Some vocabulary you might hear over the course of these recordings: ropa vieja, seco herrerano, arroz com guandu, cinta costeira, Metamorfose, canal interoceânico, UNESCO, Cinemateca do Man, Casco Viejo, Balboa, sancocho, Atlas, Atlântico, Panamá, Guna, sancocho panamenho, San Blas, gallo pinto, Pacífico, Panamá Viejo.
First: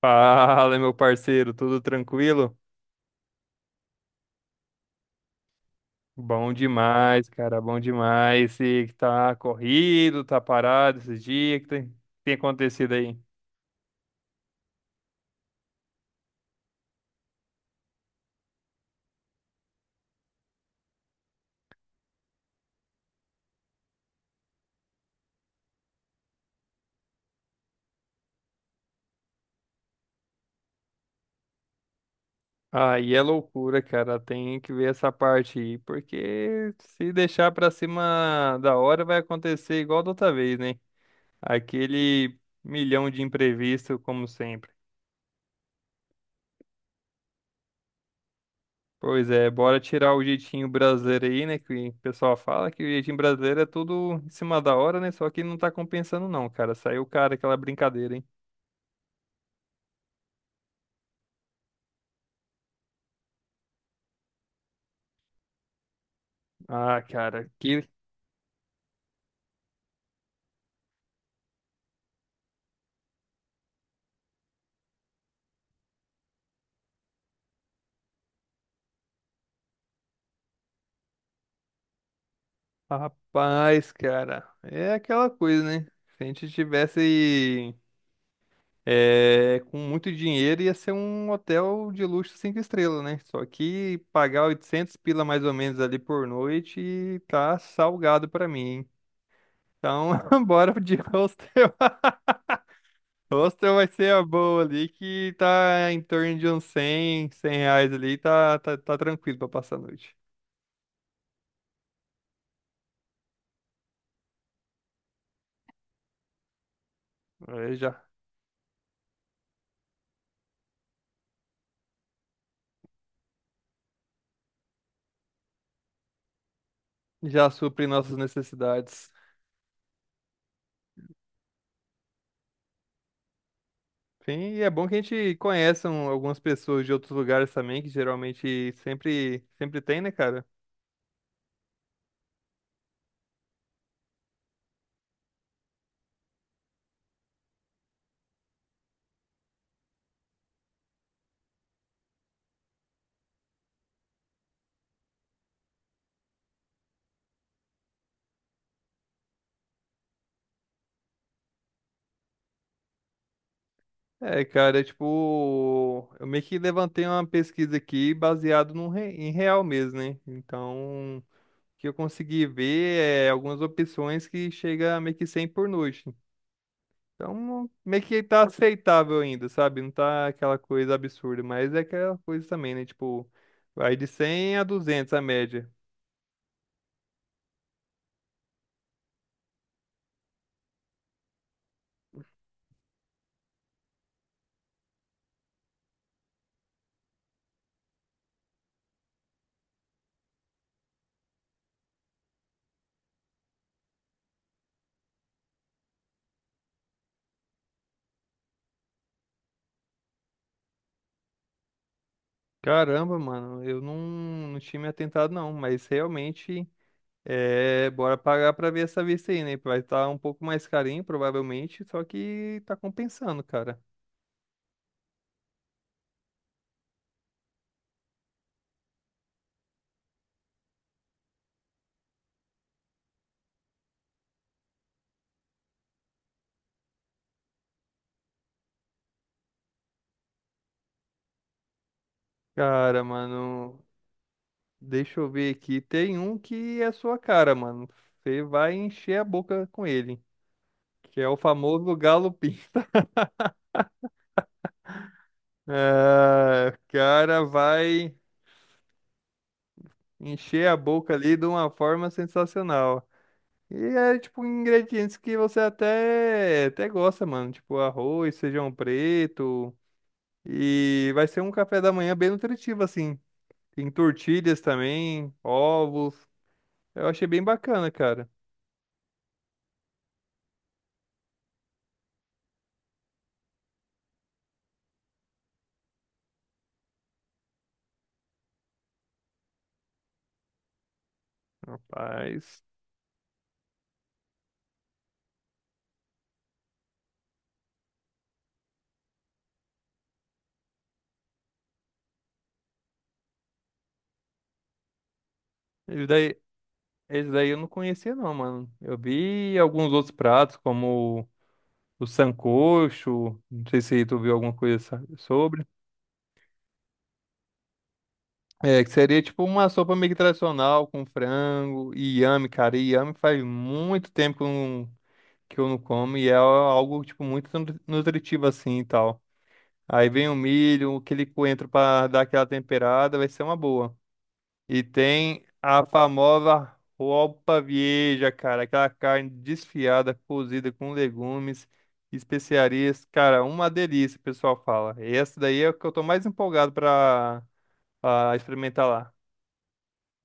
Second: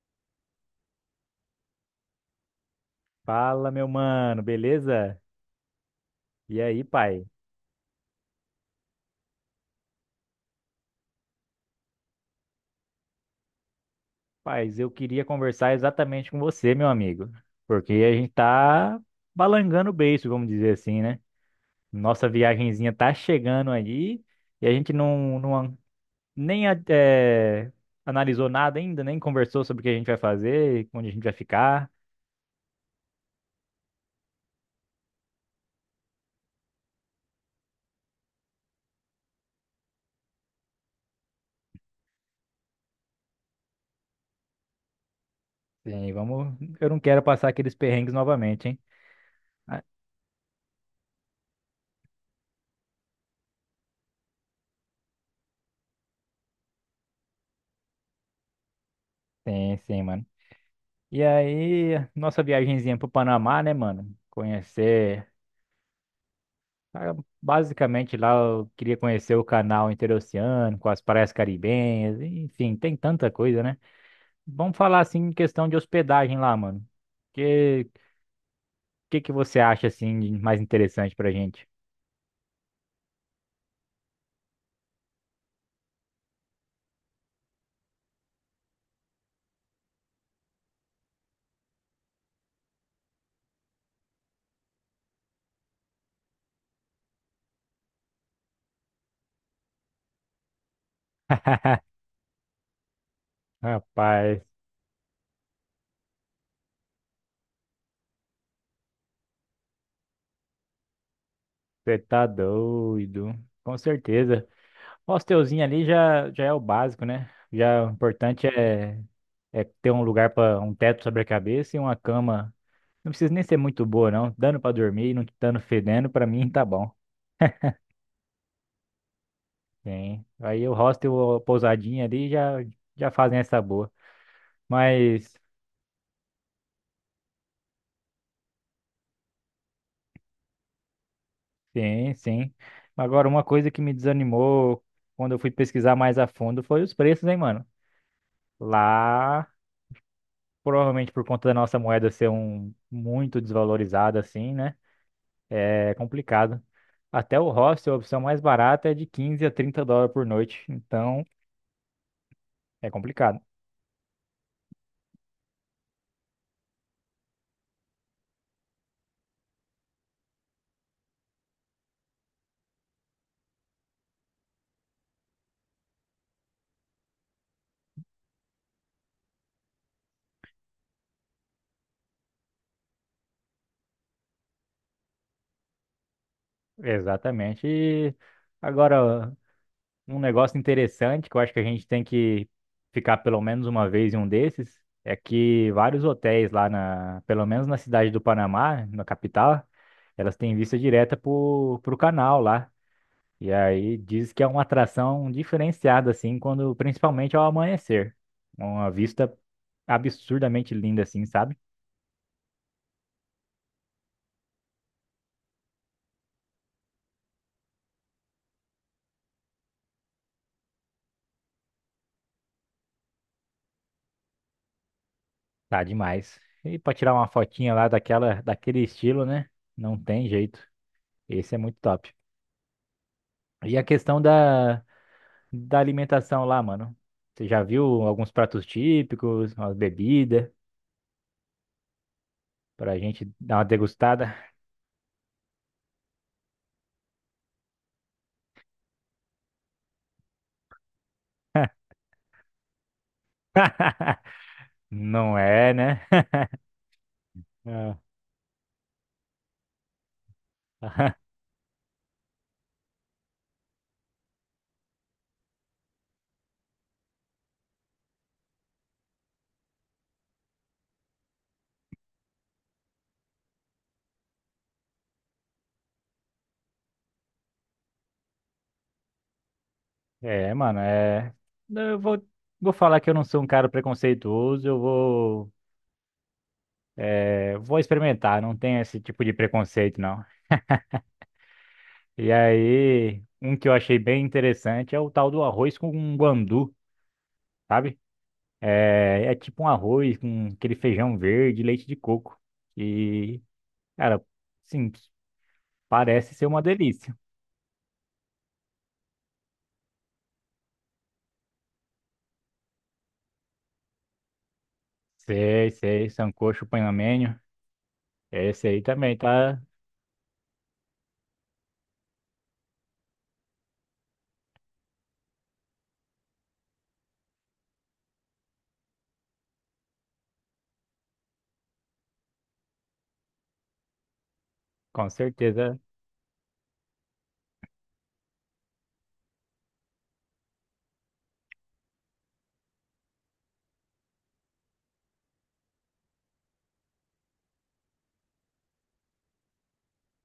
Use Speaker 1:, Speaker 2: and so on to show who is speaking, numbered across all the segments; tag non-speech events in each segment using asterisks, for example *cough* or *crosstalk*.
Speaker 1: Fala, meu parceiro, tudo tranquilo?
Speaker 2: Fala, meu mano, beleza?
Speaker 1: Bom
Speaker 2: E aí, pai?
Speaker 1: demais, cara, bom demais. Sei que tá corrido, tá parado esses dias, que tem, tem acontecido aí?
Speaker 2: Paz, eu queria conversar exatamente com você, meu amigo, porque a gente tá balangando o beiço, vamos dizer assim, né? Nossa viagenzinha tá chegando aí e a gente não nem a- eh, analisou nada ainda, nem conversou sobre o que a gente vai fazer, onde a gente vai ficar.
Speaker 1: Aí é loucura, cara, tem que ver essa parte aí, porque se deixar pra cima da hora vai acontecer igual da outra vez, né? Aquele milhão de imprevisto, como sempre.
Speaker 2: Sim, vamos. Eu não quero passar aqueles perrengues novamente, hein?
Speaker 1: Pois é, bora
Speaker 2: Ah,
Speaker 1: tirar o jeitinho brasileiro aí, né? Que o pessoal fala que o jeitinho brasileiro é tudo em cima da hora, né? Só que não tá compensando, não, cara. Saiu, o cara, aquela brincadeira, hein?
Speaker 2: sim, sim, mano. E aí, nossa viagenzinha pro Panamá, né, mano? Conhecer.
Speaker 1: Ah,
Speaker 2: Ah,
Speaker 1: cara, que
Speaker 2: basicamente lá eu queria conhecer o canal interoceânico, com as praias caribenhas, enfim, tem tanta coisa, né? Vamos falar assim em questão de hospedagem lá, mano. Que que você acha assim de mais interessante pra gente?
Speaker 1: rapaz, cara. É aquela coisa, né? Se a gente tivesse com muito dinheiro, ia ser um hotel de luxo cinco estrelas, né? Só que pagar 800 pila mais ou menos ali por noite tá salgado pra mim, hein? Então, *laughs* bora de hostel. Hostel vai ser a
Speaker 2: Rapaz,
Speaker 1: boa ali, que tá em torno de uns 100, 100 reais ali, tá tranquilo pra passar a noite.
Speaker 2: você tá doido. Com certeza. O hostelzinho ali já já é o básico, né?
Speaker 1: Aí
Speaker 2: Já o
Speaker 1: já,
Speaker 2: importante é ter um lugar para um teto sobre a cabeça e uma cama. Não precisa nem ser muito boa, não. Dando pra dormir, e não dando fedendo, pra mim tá bom.
Speaker 1: já supre nossas necessidades.
Speaker 2: Sim. Aí o hostel, ou pousadinha ali já, já fazem essa boa.
Speaker 1: Sim, e é bom que a
Speaker 2: Mas,
Speaker 1: gente conheça algumas pessoas de outros lugares também, que geralmente sempre tem, né, cara?
Speaker 2: sim, sim. Agora, uma coisa que me desanimou quando eu fui pesquisar mais a fundo foi os preços, hein, mano? Lá, provavelmente por conta da nossa moeda ser um muito desvalorizada, assim, né? É complicado. Até o hostel, a opção mais barata é de 15 a 30 dólares por noite. Então, é complicado.
Speaker 1: É, cara, é tipo, eu meio que levantei uma pesquisa aqui baseado em real mesmo, né? Então, o que eu consegui ver é algumas opções que chega a meio que 100 por noite. Então, meio que tá aceitável ainda, sabe? Não tá aquela coisa absurda, mas é aquela coisa também, né? Tipo, vai de 100 a 200 a média.
Speaker 2: Exatamente. E agora, um negócio interessante que eu acho que a gente tem que ficar pelo menos uma vez em um desses é que vários hotéis lá pelo menos na cidade do Panamá, na capital, elas têm vista direta pro canal lá. E aí diz que é uma atração diferenciada assim, quando principalmente ao amanhecer. Uma vista absurdamente linda assim, sabe?
Speaker 1: Caramba, mano, eu não, não tinha me atentado não, mas realmente, bora pagar pra ver essa vista aí, né? Vai estar um pouco mais carinho, provavelmente, só que tá compensando, cara.
Speaker 2: Tá demais. E pra tirar uma fotinha lá daquela daquele estilo, né? Não tem jeito. Esse é muito top. E a questão da alimentação lá, mano? Você já viu alguns pratos típicos, umas bebidas, pra
Speaker 1: Cara,
Speaker 2: gente dar uma
Speaker 1: mano,
Speaker 2: degustada?
Speaker 1: deixa eu ver aqui. Tem um que é sua cara, mano. Você vai encher a boca com ele, que é o famoso galo pinto.
Speaker 2: *laughs* Não é, né?
Speaker 1: Ah, o cara
Speaker 2: Ah.
Speaker 1: vai encher a boca
Speaker 2: *laughs*
Speaker 1: ali de uma forma sensacional. E é tipo ingredientes que você até gosta, mano. Tipo arroz, feijão preto. E vai ser um café da manhã bem nutritivo, assim. Tem tortilhas também, ovos. Eu achei bem bacana, cara.
Speaker 2: É, mano, é. Eu vou, vou falar que eu não sou um cara preconceituoso, eu vou, vou experimentar, não tem esse tipo de preconceito, não. E
Speaker 1: Rapaz.
Speaker 2: aí, um que eu achei bem interessante é o tal do arroz com guandu, sabe? É, é tipo um arroz com aquele feijão verde, e leite de coco. E cara, sim,
Speaker 1: Esse
Speaker 2: parece
Speaker 1: daí,
Speaker 2: ser uma delícia.
Speaker 1: esse daí eu não conhecia, não, mano. Eu vi alguns outros pratos, como o sancocho. Não sei se tu viu alguma coisa sobre.
Speaker 2: Sei, sei, sancocho panamenho. Esse aí
Speaker 1: É, que
Speaker 2: também
Speaker 1: seria tipo
Speaker 2: tá,
Speaker 1: uma sopa meio que tradicional com frango e inhame, cara. E inhame faz muito tempo que eu não como e é algo tipo muito nutritivo assim e tal. Aí vem o milho, aquele coentro pra dar aquela temperada, vai ser uma boa. E
Speaker 2: com
Speaker 1: tem
Speaker 2: certeza.
Speaker 1: a famosa roupa vieja, cara, aquela carne desfiada, cozida com legumes, especiarias, cara, uma delícia, o pessoal fala. Essa daí é o que eu tô mais empolgado pra experimentar lá.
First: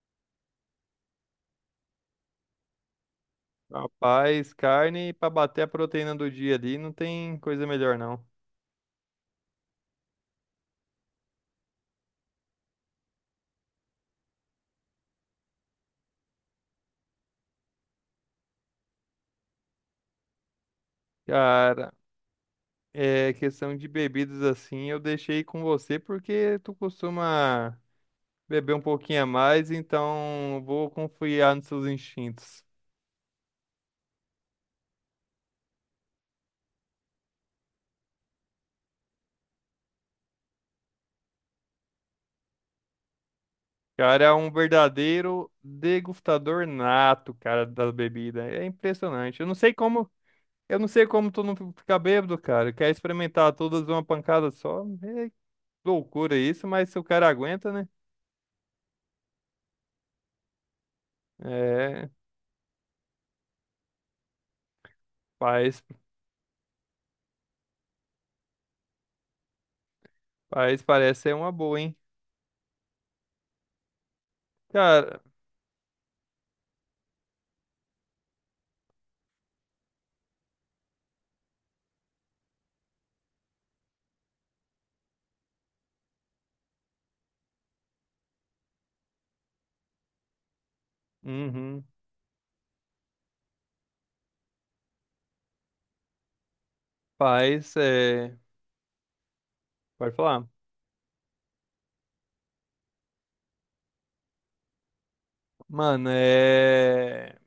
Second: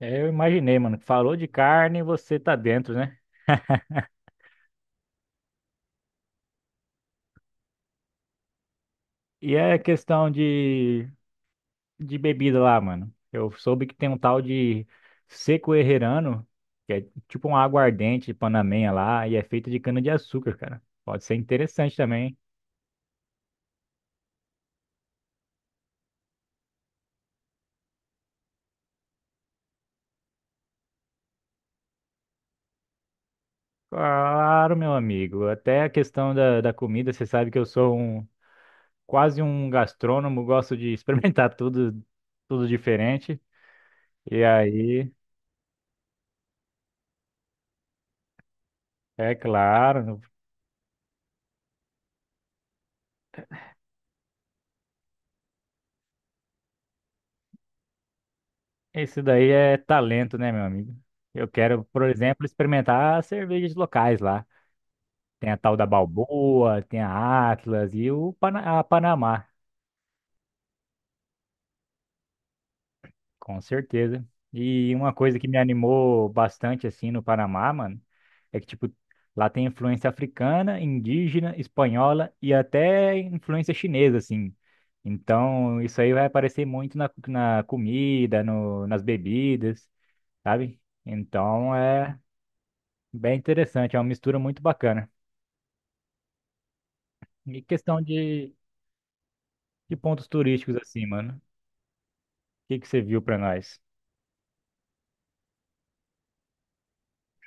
Speaker 2: É, eu imaginei, mano. Falou de carne, você tá dentro, né?
Speaker 1: Rapaz, carne pra bater a proteína do dia ali, não tem coisa melhor não.
Speaker 2: E é questão de bebida lá, mano. Eu soube que tem um tal de seco herrerano, que é tipo uma aguardente panamenha lá, e é feita de cana-de-açúcar, cara. Pode ser
Speaker 1: Cara,
Speaker 2: interessante também.
Speaker 1: é questão de bebidas assim, eu deixei com você porque tu costuma beber um pouquinho a mais, então vou confiar nos seus instintos.
Speaker 2: Claro, meu amigo. Até a questão da comida, você sabe que eu sou um. Quase um gastrônomo, *laughs* gosto de experimentar *laughs* tudo, tudo diferente.
Speaker 1: Cara, é
Speaker 2: E
Speaker 1: um
Speaker 2: aí,
Speaker 1: verdadeiro degustador nato, cara, da bebida. É
Speaker 2: é
Speaker 1: impressionante.
Speaker 2: claro,
Speaker 1: Eu não sei como tu não fica bêbado, cara. Quer experimentar todas de uma pancada só? É loucura isso, mas se o cara aguenta, né?
Speaker 2: isso daí é talento, né, meu amigo? Eu quero, por
Speaker 1: É,
Speaker 2: exemplo, experimentar as cervejas locais lá. Tem a tal
Speaker 1: Paz,
Speaker 2: da Balboa, tem a Atlas e o a Panamá.
Speaker 1: paz parece ser uma boa, hein?
Speaker 2: Com certeza. E uma
Speaker 1: Cara,
Speaker 2: coisa que me animou bastante assim no Panamá, mano, é que tipo lá tem influência africana, indígena, espanhola e até influência chinesa assim. Então, isso aí vai aparecer muito na comida, no, nas bebidas, sabe? Então,
Speaker 1: uhum.
Speaker 2: é bem interessante, é uma mistura muito bacana. E
Speaker 1: Paz
Speaker 2: questão
Speaker 1: é.
Speaker 2: de
Speaker 1: Pode
Speaker 2: pontos
Speaker 1: falar.
Speaker 2: turísticos assim, mano. O que você viu pra nós?
Speaker 1: Mano, é.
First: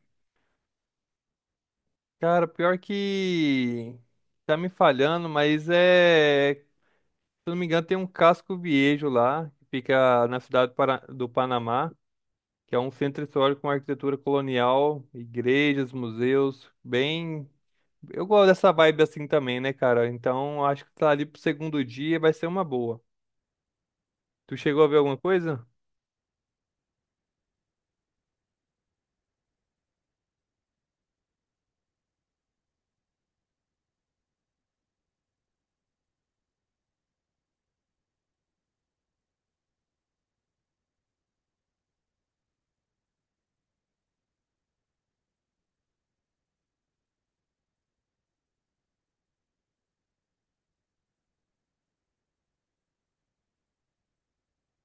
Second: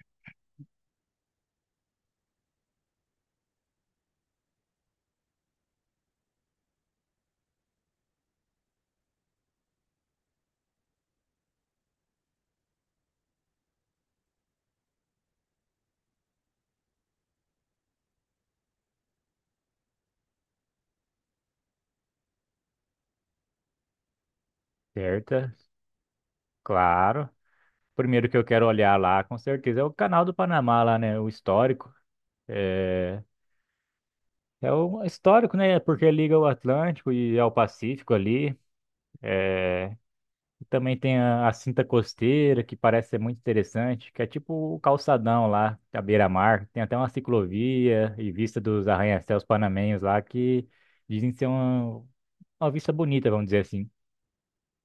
Speaker 1: Cara, pior que. Tá me falhando, mas é. Se eu não me engano, tem um Casco Viejo lá, que fica na cidade do do Panamá, que é um centro histórico com arquitetura colonial, igrejas, museus, bem. Eu gosto dessa vibe assim também, né, cara? Então acho que tá ali pro segundo dia, vai ser uma boa. Tu chegou a ver alguma
Speaker 2: Certa?
Speaker 1: coisa?
Speaker 2: Claro. Primeiro que eu quero olhar lá, com certeza, é o canal do Panamá lá, né? O histórico. É o histórico, né? Porque liga o Atlântico e ao Pacífico ali. E também tem a cinta costeira, que parece ser muito interessante, que é tipo o calçadão lá, à beira-mar. Tem até uma ciclovia e vista dos arranha-céus panamenhos lá, que dizem ser uma vista bonita, vamos dizer assim.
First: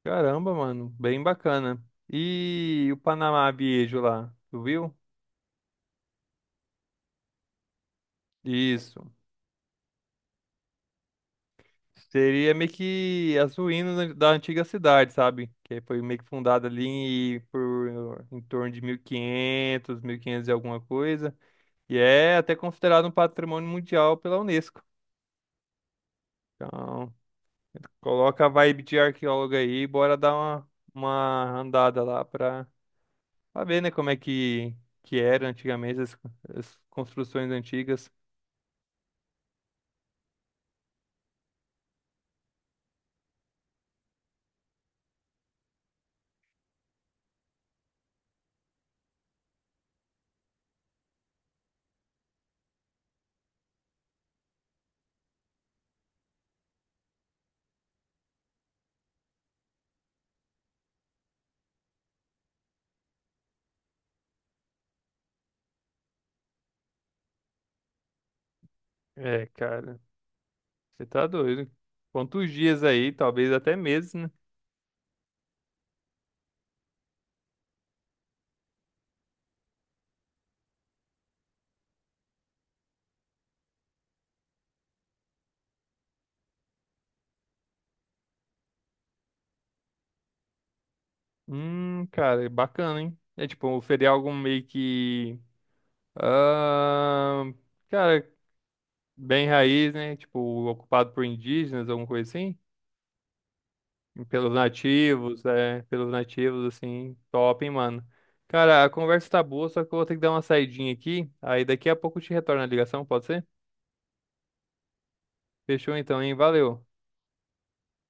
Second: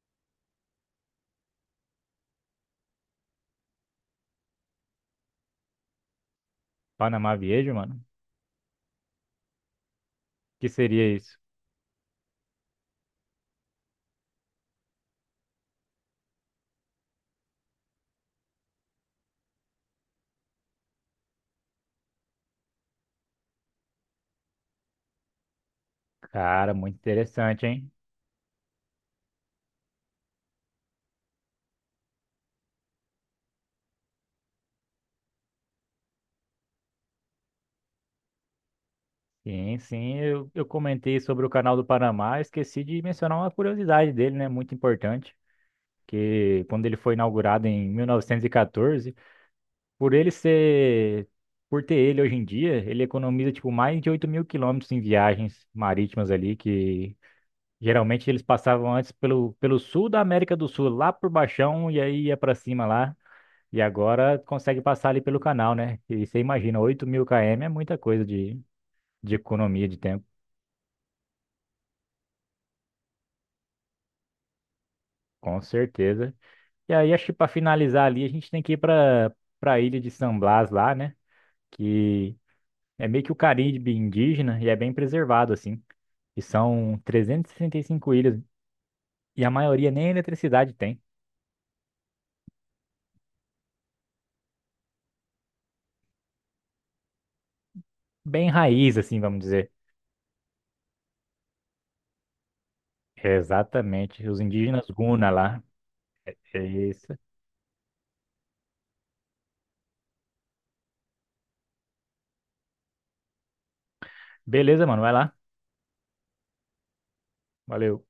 Speaker 1: Caramba, mano, bem bacana. E o Panamá Biejo lá, tu viu?
Speaker 2: Panamá Viejo, mano.
Speaker 1: Isso.
Speaker 2: Que seria isso?
Speaker 1: Seria meio que as ruínas da antiga cidade, sabe? Que foi meio que fundada ali por em torno de 1500, 1500 e quinhentos e alguma coisa. E é até considerado um patrimônio mundial pela Unesco.
Speaker 2: Cara, muito
Speaker 1: Então,
Speaker 2: interessante, hein?
Speaker 1: coloca a vibe de arqueólogo aí, e bora dar uma andada lá pra ver, né, que era antigamente as construções antigas.
Speaker 2: Sim, sim, eu comentei sobre o canal do Panamá, esqueci de mencionar uma curiosidade dele, né, muito importante, que quando ele foi inaugurado em 1914, por ele ser, por ter ele hoje em dia, ele economiza, tipo, mais de 8 mil quilômetros em viagens marítimas ali, que geralmente eles passavam antes pelo sul da América do Sul, lá por Baixão, e aí ia pra cima lá, e agora consegue passar ali pelo canal, né, e você imagina, oito mil km é muita coisa de
Speaker 1: É,
Speaker 2: economia de
Speaker 1: cara,
Speaker 2: tempo,
Speaker 1: você tá doido. Quantos dias aí, talvez até meses, né?
Speaker 2: com certeza. E aí, acho que para finalizar ali, a gente tem que ir para a ilha de San Blas lá, né? Que é meio que o Caribe indígena e é bem preservado, assim. E são e 65 ilhas e a maioria nem eletricidade tem.
Speaker 1: Cara, é bacana, hein? É tipo, feriar algum meio que. Ah, cara,
Speaker 2: Bem raiz, assim, vamos
Speaker 1: bem
Speaker 2: dizer.
Speaker 1: raiz, né? Tipo, ocupado por indígenas, alguma coisa assim.
Speaker 2: É exatamente. Os
Speaker 1: Pelos
Speaker 2: indígenas Guna
Speaker 1: nativos,
Speaker 2: lá.
Speaker 1: é. Pelos
Speaker 2: É
Speaker 1: nativos, assim.
Speaker 2: isso.
Speaker 1: Top, hein, mano? Cara, a conversa tá boa, só que eu vou ter que dar uma saidinha aqui. Aí daqui a pouco eu te retorno a ligação, pode ser?
Speaker 2: Beleza, mano, vai lá.
Speaker 1: Fechou então, hein? Valeu.
Speaker 2: Valeu.